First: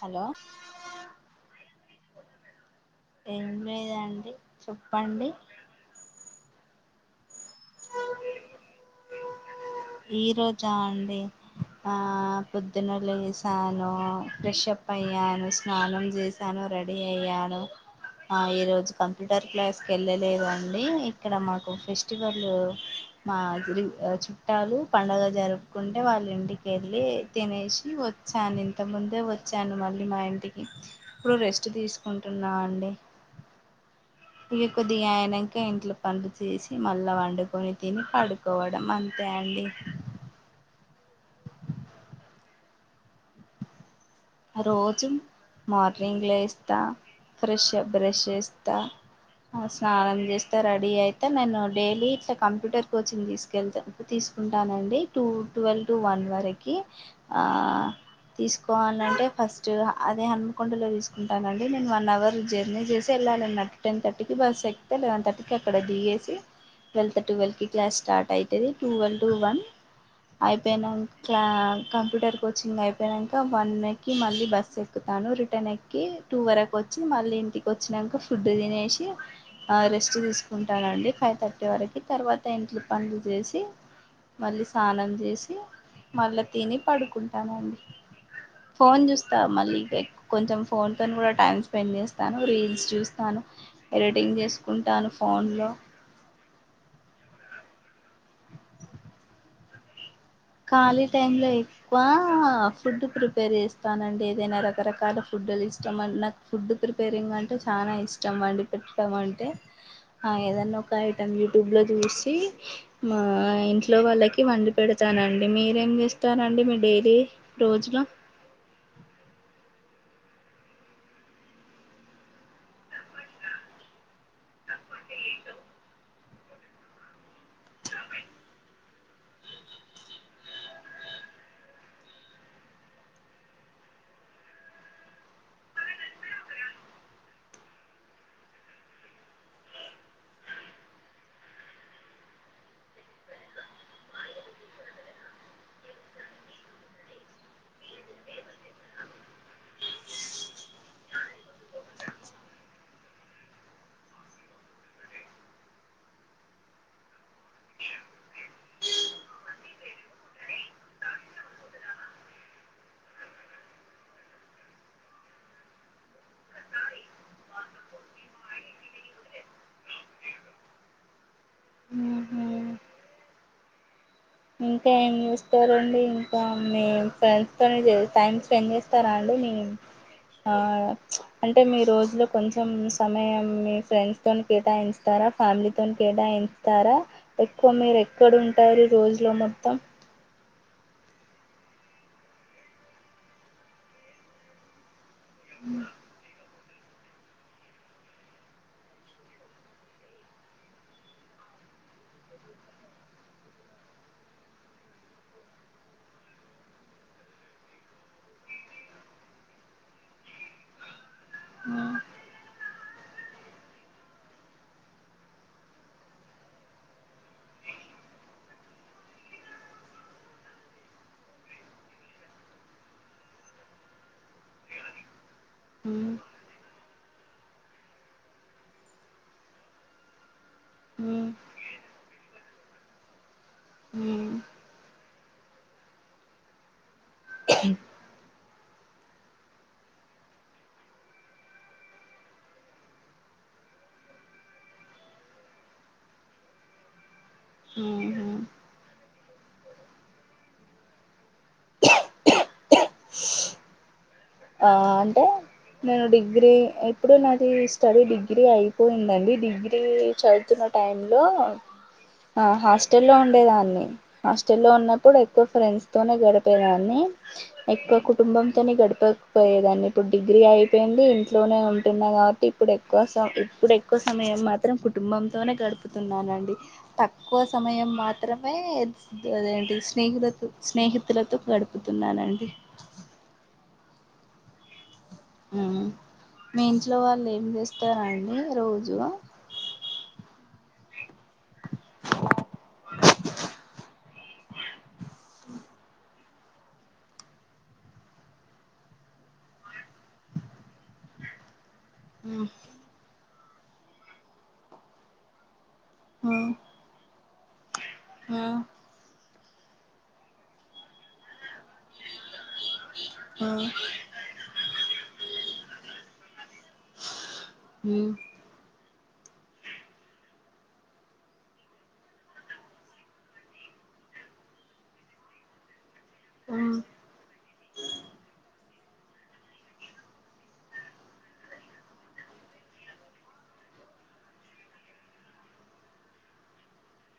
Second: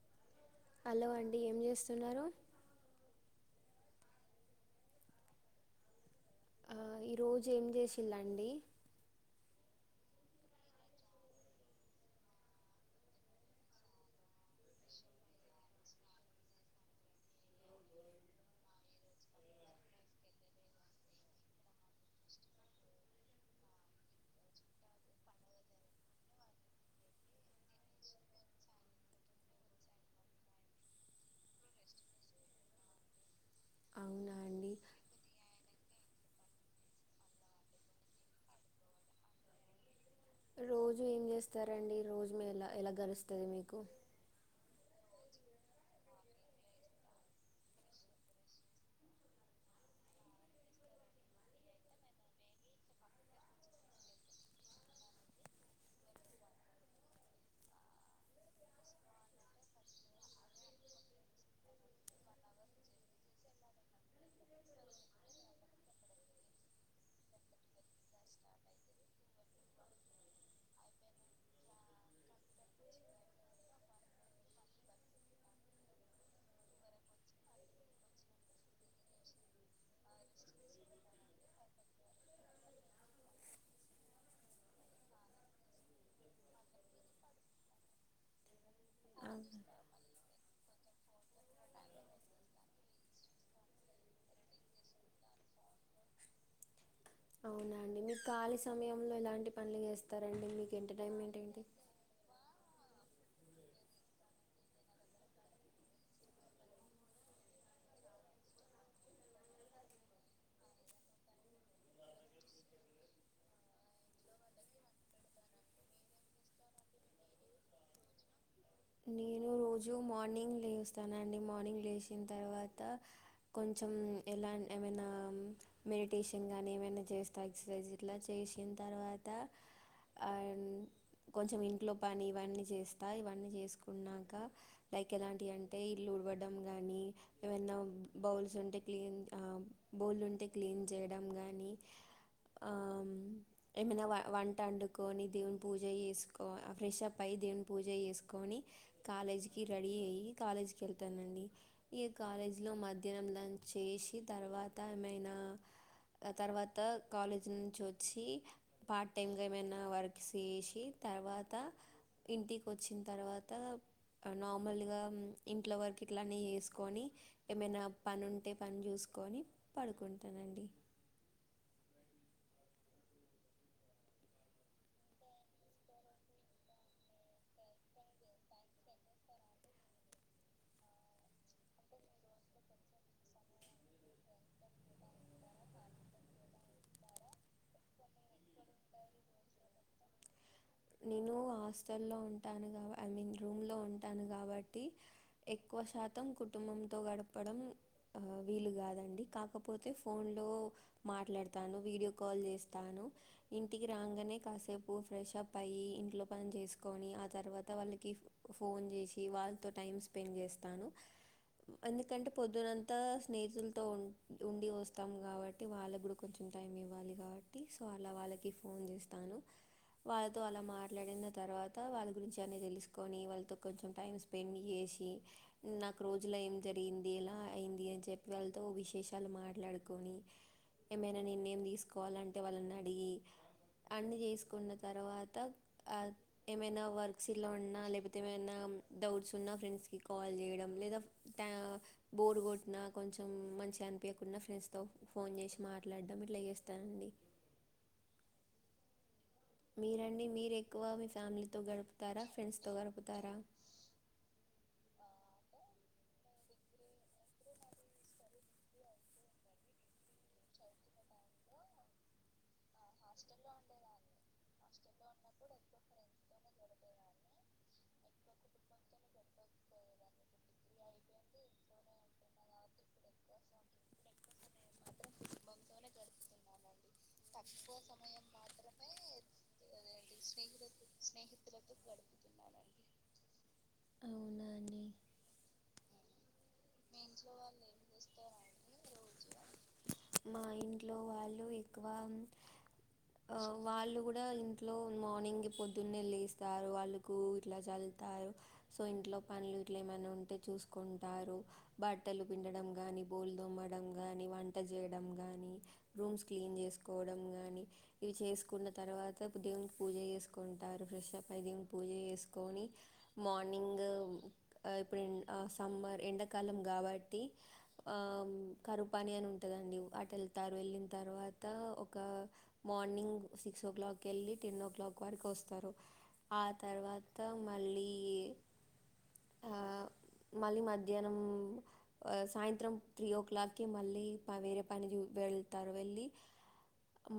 Hello. Hello అండి ఏం చేస్తున్నారు. ఏం లేదండి చెప్పండి. ఆహ్ ఈ రోజు ఏం చేసిలాండి. ఈ రోజా అండి. ఆ పొద్దునే లేసాను ఫ్రెష్ప్ అయ్యాను స్నానం చేసాను రెడీ అయను ఆ ఈ రోజు కంప్యూటర్ క్లాస్ కి వెళ్ళలేదు అండి ఇక్కడ మాకు ఫెస్టివల్ మాదిరి చు పట్టాలు పండగ జరుపుకుంటే వాళ్ళ ఇంటికి వెళ్ళి తినేసి వచ్చాను ఇంతముందే వ వచ్చాను మళ్ళీ మా ఇంటికి ఇప్పుడు రెస్ట్ తీసుకుంటున్నా అండి [inaudible] ఇక అండి కొద్దిగా అయినాక ఇంట్లో పనులు చేసి మళ్ళా వండుకొని తిని పడుకోవడం అంతే అండి రోజు ఏం చేస్తారండి రోజు మీ ఎలా ఎలా గడుస్తుంది మీకు రోజు మార్నింగ్ లేస్త ఫ్రెష్ బ్రష్ వేస్తా స్నానం చేస్తే రెడీ అయితే నేను డైలీ ఇట్లా కంప్యూటర్ కోచింగ్ తీసుకెళ్తా తీసు తీసుకుంటానండి టూ ట్వెల్వ్ టు వన్ వరకు ఆ తీసుకోవాలంటే అంటే ఫస్ట్ అదే హన్మకొండలో తీసుకుంటానండి నేను వన్ అవర్ జర్నీ చేసి వెళ్ళాలండి అట్టు టెన్ కట్ బస్సు ఏ కొత్తగా ఎలావెన్ థర్టీ కి అక్కడ దిగేసి ట్వెల్త్ ట్టువెల్కి క్లాస్ స్టార్ట్ అవుతుది టువల్ టు వన్ అయిపోయినాక క్లా కంప్యూటర్ కోచింగ్ అయిపోనాక వన్ వక్ మళ్ళీ బస్ ఎక్కుతాను రిటర్న్ ఎక్కి టూ వరకు వచ్చి మళ్ళీ ఇంటికి వచ్చినాక ఫుడ్ తినేసి రెస్ట్ తీసుకుంటానండి ఫైవ్ థర్టీ వరకు తర్వాత ఇంట్లో పండ్లు చేసి మళ్ళీ స్నానం చేసి మళ్ళా తిని పడుకుంటానండి ఫోన్ ఆ, చూస్తా మళ్ళీ కొంచెం ఫోన్తో కూడా టైం స్పెండ్ చేస్తాను రీల్స్ చూస్తాను ఎడిటింగ్ చేసుకుంటాను ఫోన్లో [inaudible] అవునండి మీకు ఖాళీ సమయంలో ఇలాంటి పనులు చేస్త ఖాళీ టైం లో ఎకువ ఫుడ్ ప్రిపేర్ చేస్తానండి ఏదైనా రకరకాల ఫుడ్లు ఇష్టాం నాకు ఫుడ్ ప్రిపేరింగ్ అంటే చాలా నా ఇష్టం అండి పెట్మంటే ఆ ఏదన్న ఒక ఐటెం యూట్యూబ్ లో చూసి మా ఇంట్లో వాళ్ళకి వండి పెడత ఇస్తానండి మీరేం చేస్తారండి మీ డైలీ రోజులు నేను రోజు మార్నింగ్ లేస్తానండి మార్నింగ్ లేచిన తర్వాత కొంచెం ఎలాంటి ఏమైనా మెడిటేషన్ కానీ ఏమైనా చేస్తా ఎక్ససైజ్ ఇట్లా చేసిన తర్వాత అండ్ కొంచెం ఇంట్లో పని ఇవన్నీ చేస్తా ఇవన్నీ చేసు న్నాక లైక్ ఎలాంటి అంటే ఇల్లు ఉడవడం గానీ ఏమనా బౌల్స్ ఉంటే క్ బోల్ ఉంటే క్లీన్ చేయడం కానీ ఆ ఏమైనా వంట వండుకోని దేవుని పూజ చేసుకో ఆ ఫ్రెష్ప్ అయి దేవుని పూజ చేసుకొని కాలేజీకి రెడీ అయ్యి కాలేజీకి వెళ్తానండి ఈ కాలేజీలో మధ్యాహ్నం లంచ్ చేసి తర్వాత ఏమైనా ఆ తర్వాత కాలేజ్ నుంచి వచ్చి పార్ట్ టైమ్గా ఏమైనా వర్క్ చేసి తర్వాత ఇంటికి వచ్చిన తర్వాత నార్మల్ గా ఇంట్లో వరకు ఇట్లానే వేసుకొని ఏమైనా పని ఉంటే పని చూసు కొని పడుకుంటానండి ఊహూ ఇంకా ఏం చూస్తారంండి ఇంకా మీ ఫ్రెండ్స్ తోని టైమ్ స్పెండ్ చేస్తారా అండి మ్మ్ ఆ అంటే మీ రోజులో కొంచెం సమయం మీ ఫ్రెండ్స్ తోని కేటాయిస్తా తర ఫ్యామిలీతోని కేటయించుతర ఎక్కువ మీరు ఎక్కవ ఉంటరు రోజు లో మొత్తం నేను హాస్టల్ లో ఉంటాను ఐ మీన్ రూమ్ లో ఉంటాను కాబట్టి ఎక్కువ శాతం కు టుంబంతో గడపడం ఆ వీలు కాదండి కాకపోతే ఫోన్ లో మాట్లాడు తాను వీడియో కాల్ చేస్తాను ఇంటికి రాగానే కాసేపు ఫ్రెష్ప్ అయి ఇంట్లో పని చేసుకొని ఆ తర్వాత వాళ్ళకి ఫోన్ చేసి వాళ్ళతో టైం స్పెండ్ చేస్తాను హ్మ్, ఎందుకంటే పొద్దునంతా స్నేహితులతో ఉ ఉండి వస్తాము కాబట్టి వాళ్ళతో కూడా కొంచెం టైం ఇవ్వాలి కాబట్టి సో అలా వాళ్ళకి ఫోన్ చేస్తాను వాళ్ తో అలా మాట్లాడిన తర్వాత వాళ్ళ గురించి అన్నీ తెలుసుకొని వాళ్ళతో కొంచెం టైం స్పెండ్ చేసి నాక్ హ్మ్, రోజులో ఏం జర్ ఏంది ఎలా అయింది అని చెప్పి వెళ్ళతో ఓ విశేషాలు మాట్లాడుకొని ఏమైనా హ్మ్, నిర్ణయం తీసుకోవాలంటే వాళ్ళని అడిగి అన్ని హ్మ్, చేసుకున్న అ ఏమైనా వర్క్స్ ఇలా ఉన్నా లేకపోతే ఏమైనా డౌట్స్ ఉన్నా ఫ్రెండ్స్కి కాల్ చేయడం లేదా ట బోర్ కొట్టిన కొంచెం మంచిగా అనిపియకున్న ఫ్రెండ్స్తోో ఫోన్ చేసి మాట్లాడడం ఇట్లా చేస్తానండి ఆ హ మీరంీ మీరు ఎక్కువ మీ ఫ్యామిలీతో గడుపుతారా ఫ్రెండ్స్తో గడుపుతారా ఆ అంటే నేను డిగ్రీ ఎప్పుడు నాది స్టడీ డిగ్రీ అయిపోయిందండి డిగ్రీ చదువుతున్నా టైమ్ లో ఆ హాస్టల్లో ఉండేదాన్ని హాస్టల్లో ఉన్నప్పుడు ఎక్కువ ఫ్రెండ్స్ తోనే గడిపేదాన్ని ఎక్కువ కుటుంబంతోనే గడుప్ పోయేదాన్ని ఇప్పుడు డిగ్రీ అయిపోయింది ఇంట్లోనే ఉంటున్నా కాబట్టి ఇప్పుడు ఎ క్కువ స ఇప్పుడు ఎక్కువ సమయం మాత్రం కుటుంబంతోనే గడుపుతున్నానండి తక్కువ సమయం మాత్రమే అదేంటి స్నేహిలతో స్నేహితులతో గడుపుతున్నానండి అవునా అండి మ్ మీ ఇంట్లో వాళ్ళు ఏం చేస్తారండి రోజు మా ఇంట్లో వాళ్ళు ఎక్కువ ఆ వాళ్ళు కూడా ఇంట్లో మార్నింగ్ పొద్దున్నే వెళ్ళస్తారు వాళ్ళలకు ఇట్లా చ వెళ్తారు సో ఇంట్లో పనులు ఇట్లా ఏమన్న ఉంటే చూసుకుంటారు బట్టలు పిండడం కానీ బోళ్ళు దొమడం కానీ వంట చేయడం కానీ రూమ్స్ క్లీన్ చేసుకోవడం కానీ ఇవి ఆ చేసుకున్న తర్వాత దేవుని పూజ చేసుకుంటారు ఫ్రెష్ అప్ అయి ద పూజ చేసుకొని ఆ మార్నింగ్ ఇప్పుడు సమ్మర్ ఎండకాలం కాబట్టి ఆ కరువ్ పని అని ఉంటుందండి అటు వెళ్తారు వెళ్ళిన తర్వాత ఒక మార్నింగ్ సిక్స్ ఓ క్లాక్ వెళ్ళి టెన్ ఓ క్లాక్ వరకు వస్తారు ఆ తర్వాత మళ్ళీ ఆ మళ్ళీ మధ్యా నం సాయంత్రం త్రీ ఓ క్లాక్కిి మళ్ళీ వేరే పనికేళ్తారు వెళ్ళి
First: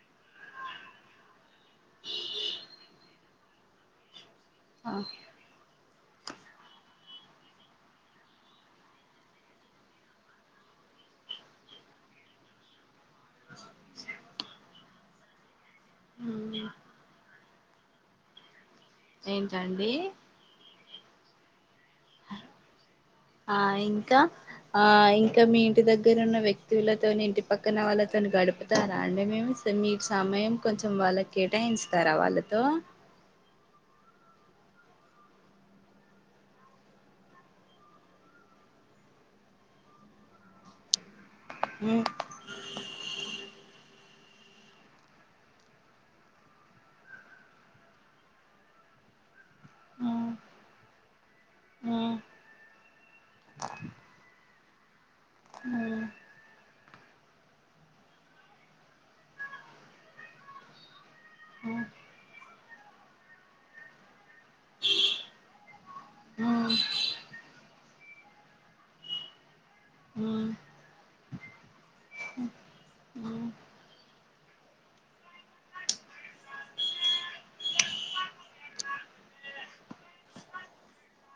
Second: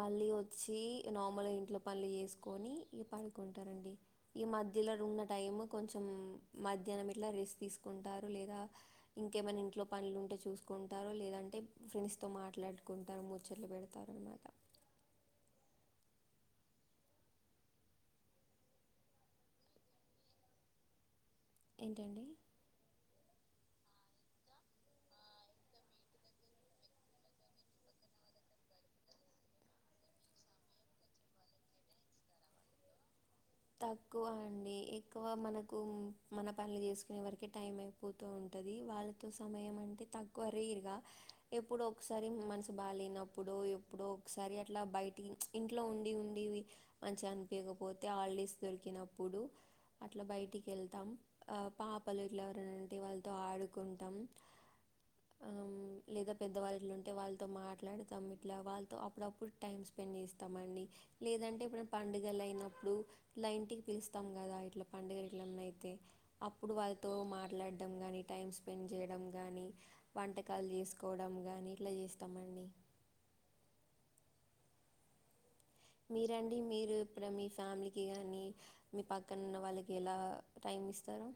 మళ్ళీ వచ్చి నార్మల్ ఇంట్లో పనులు చేేసుకొని ఇగ పడుకుంటారండి ఈ మధ్యలో ర ఉన్న టైము కొంచెం మధ్యాహ్నం ఇట్లా రెస్ట్ తీసుకుంటారు లేదా ఇంకేమనా ఇంట్లో పనులు ఉంటే చూసుకుంటారు లేదంటే ఫ్రెండ్స్ తో మాట్లాడుకుంటారు ముచ్చట్లు పె పెడతారణమాట ఆ ఏంటండి ఏంటండి ఆ ఇంకా ఆ ఇంకా మీ ఇంటి దగ్గరున్న వ్యక్తులతో ఇంటి పక్కన వాళ్ళతో కొ గడుపుతారా అండే మేము మీ సమయం కొంచెం వాళ్ళకు కేటాయించుతారా వాళ్ళతో తక్కువ అండి ఎక్కువ మనకు మన పనులు చేసుకునే వరకే టైం అయిపోతూ ఉంటుంది ఉంటది వాళ్ళతో సమయం అంటే తక్కువ రేర్ గా ఎప్పుడు ఉ ఒకసారి మనసు బాగాలేనప్పుడు ఎప్పుడో ఒకసారి అట్లా బయటి ఇంట్లో ఉండి ఉండి మంచిగా అనిపియకపో పోతే హాలిడే హాలిడేస్ దొరికినప్పుడు ఉ అప్పుడు బయటికి వెళ్దాం అ ఉ పాపలు ఇట్లా ఎవరన్నా ఉంటే వాళ్లతో అ ఆడుకుంటాం ఉ లేదా పెద్దవాళ్ళ ఎవరేనా ఉంటే వాళ్ళతో మాట్లాడుతాం ఇట్లా వాళ్ళతో అప్పుడప్పుడు టైమ్ స్పెండ్ చేస్తామండి లేదంటే ఇప్పుడు పండుగలు అయినప్పుడు ల ఇంటికి పిలుస్తాం కదా ఇట్లా పండుగ ఇట్లన్నా అయితే అప్పుడు వాళ్లతో మాట్లాడం గాని టైం స్పెండ్ చేయడం కానీ ఉ వంటకాలు చేసుకోవడం కానీ ఇట్లా చేస్తామండి ఉ ఉ మీరండి మీరు ఇప్పుడ మీ ఫ్యామిలీకి గానీ మీ పక్కన ఉన్న వాళ్ళకి ఎలా టైం ఇస్తారు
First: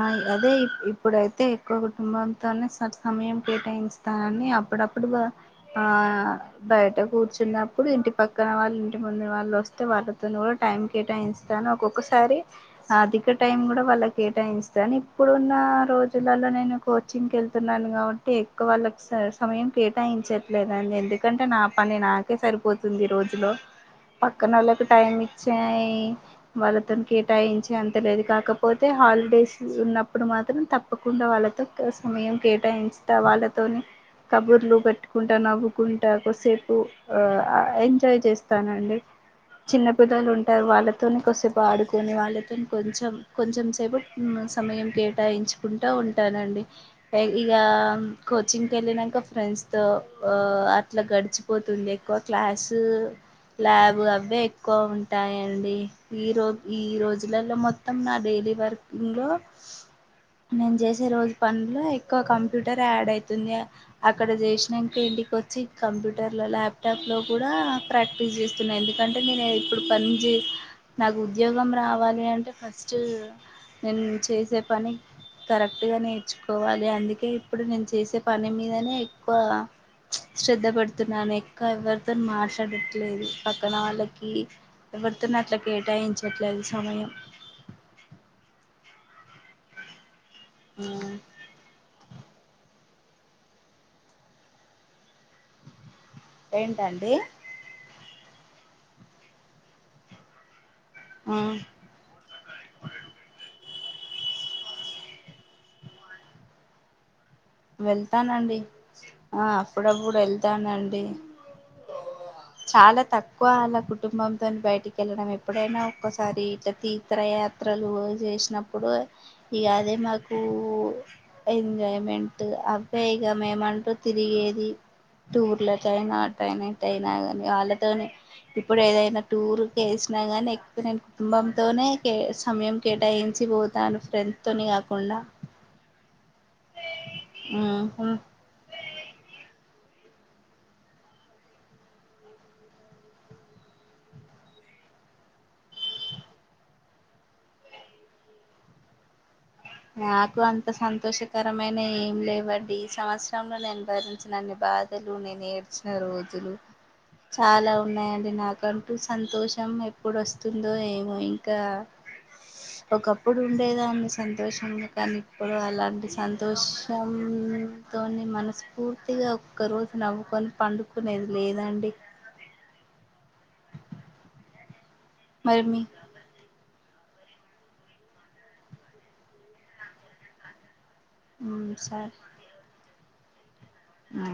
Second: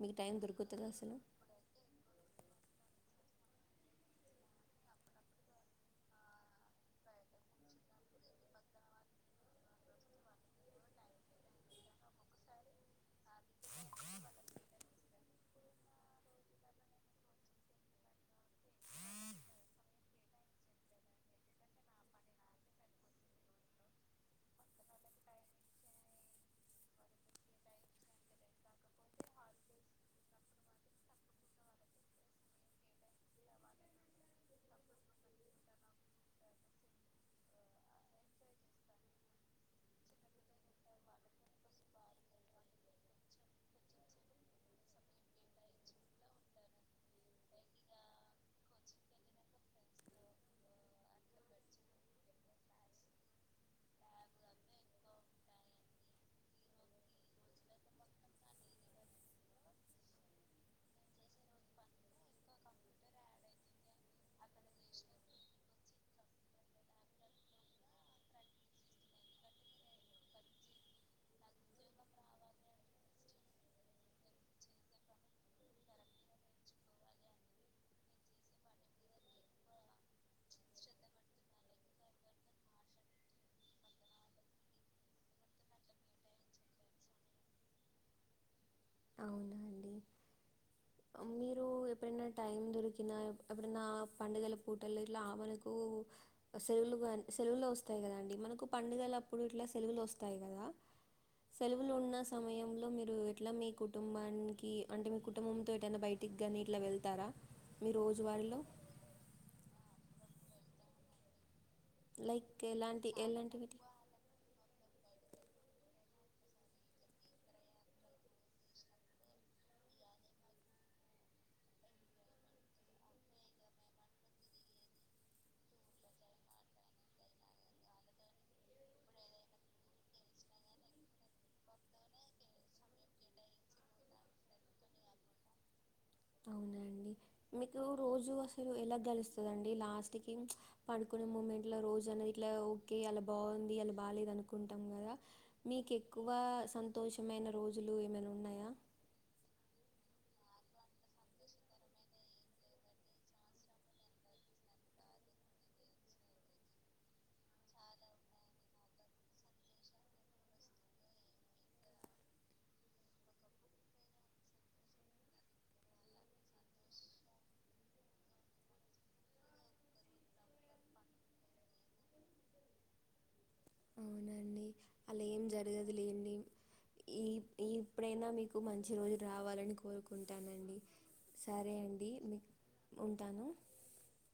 మీకు టైం అదే దొరుకుతుందా అసలు ఇప్పుడైతే ఎక్కువ కుటుంబంతోనే స సమయం కేటాయించతానని అప్పుడప్పుడు ఆ బయట కూర్చున్నప్పుడు ఇంటి పక్కన వాళ్ళు ఇంటి ముందు వాళ్ళు వస్తే వాళ్ళతోని కూడా టైం కేటాయిస్తాను ఒక్కొక్కసారి అధిక టైం కూడా వాళ్ళకి టైం ఇస్తాను ఇప్పుడున్న రోజులలో నేను కోచింగ్కి వెళ్తున్నాను కాబట్టి ఎక్కువ వాళ్ళకి స సమయం కేటాయించట్లేదండి ఎందుకంటే నా పని నాకే సరిపోతుంది రోజులో పక్కనోళ్లకి టైం ఇచ్చాయి వాళ్ళతోని కేటాయించి అంతలేదు కాకపోతే హల్ సు ఉన్నప్పుడు మాత్రం తప్పకుండా వాళ్ళతో సమయం కేటాయించుతా వాళ్ళతోని కబుర్లు పెట్టుకుంటా నవ్వుకుంటా కోసేపు ఆ ఎంజాయ్ చేస్తానండి చిన్న పిల్లలు ఉంటారు వాళ్ళతోని కోసేపు ఆడుకొని వాళ్ళతో కొంచెం కొంచెం సేపు హ్మ్ సమయం కేటాయించుకుంటూ ఉంటానండి ఇక కోచింగ్కి వెళ్ళినా ఇంకా ఫ్రెండ్స్ తో ఆ అట్లా గడిచిపోతుంది ఎక్కువ క్లాసు ల్యాబ్ అవే ఎక్కువ ఉంటాయండి ఈ రోజ ఈ రోజులలో మొత్తం నా డైలీ వర్క్ ఇంట్లో నేను చేసే రోజు పనులో ఎక్కువ కంప్యూటర్ యాడ్ అయితుంది అక్కడ చేసినాక వెళ్ళ వచ్చి కంప్యూటర్లో ల్యాప్టాప్ లో కూడా ప్రాక్టీస్ చేస్తున్నా ఎందుకంటే నేను ఇప్పుడు పని జ్ నాకు ఉద్యోగం రావాలి అంటే ఫస్ట్ నేను చేసే పని కరెక్ట్ గా నేర్చుకోవాలి అందుకే ఇప్పుడు నేను చేసే పని మీదనే ఎక్కువ శ్రద్ధ పెడుతున్నాను ఎక్క ఎవరితో మాట్లాడట్లేదు పక్కన వాళ్ళకి ఎవరితోని అట్లా కేటాయించట్లేదు సమయం అవునండి మీరు ఎప్పుడైనా టైం దొరికినా ఎప్పుడైనా పండుగల పూటల్లో ఇట్లా ఆవనకు సెలవులు ఏంటండి సెలవులు వస్తాయి కదాండి మనకు పండుగల అప్పుడు ఇట్లా సెలవులు వస్తాయి కదా సెలవులు ఉన్న సమయంలో మీరు ఎట్లా మీ కుటుంబానికి అంటే మీ కుటుంబంతో ఏటైనా బయటికి నీ ఇట్లా వెళ్తారా మీ వెళ్తానండి రోజువారీలో ఆ అప్పుడప్పుడు వెళ్తానండి లైక్ చాలా ఎలాంటి తక్కువ ఎలాంటివి అలా కుటుంబంతోని బయటికి వెళ్ళడం ఎప్పుడైనా ఒక్కసారి ఇలా తీథ్రయాత్రలు చేసినప్పుడు ఇగదే మాకు ఎంజాయ్మెంట్ ట్ అవ్వె ఇగ మేమంటు తిరిగేది టూర్ల కైన అటైన ఇటైన గని వాళ్ళతోనే ఇప్పుడు ఏదైన టూరు కేస్ అయినా గని ఎక్స్పీరియన్స్ కుటుంబంతోనే సమయం కేటాయించి పోతాను ఫ్రెండ్స్ తొని కాకుండా అ అవునా అండి మీకు రోజు అసలు ఎలా గెలుస్తుందిం డి లాస్ట్ కి పడుకునే మూమెంట్ లో రోజు అనేది ఇట్లా ఓకే ఇయాల బావుంది ఇయాల బాలేద్ అనుకుం టం గదా మీకు ఎక్కువ సంతోషమైన రోజులు ఏమైన ఉన్నయా [inaudible] నాకు అంత సంతోషకరమైనయ్ ఏం లేవండి ఈ సంవత్సరంలో నేను భరించినన్ని బాద్ ధలు నేనేడ్చిన రోజులు చాలా ఉన్నాయండి నాకంటూ సంతోషం ఎప్పుడు ఒస్తుందో ఏమో ఇంకా ఒకప్పుడు ఉండేదాన్ని సంత్ తోషంగా కని ఇప్పుడు అలాంటి సంతోషం తోని మనస్ఫూర్తిగా ఒక్క రోజు నవ్వుకొని పండుకునేది లేదండి [inaudible] అవునా అండి అలా ఏం మరి మీ జరగదు లేండి ఈ ఇప్పుడైనా మీకు మంచి రోజులు రావాలని కోరుకుంటానండి సరే అండి మీక్ ఉంటాను ఆ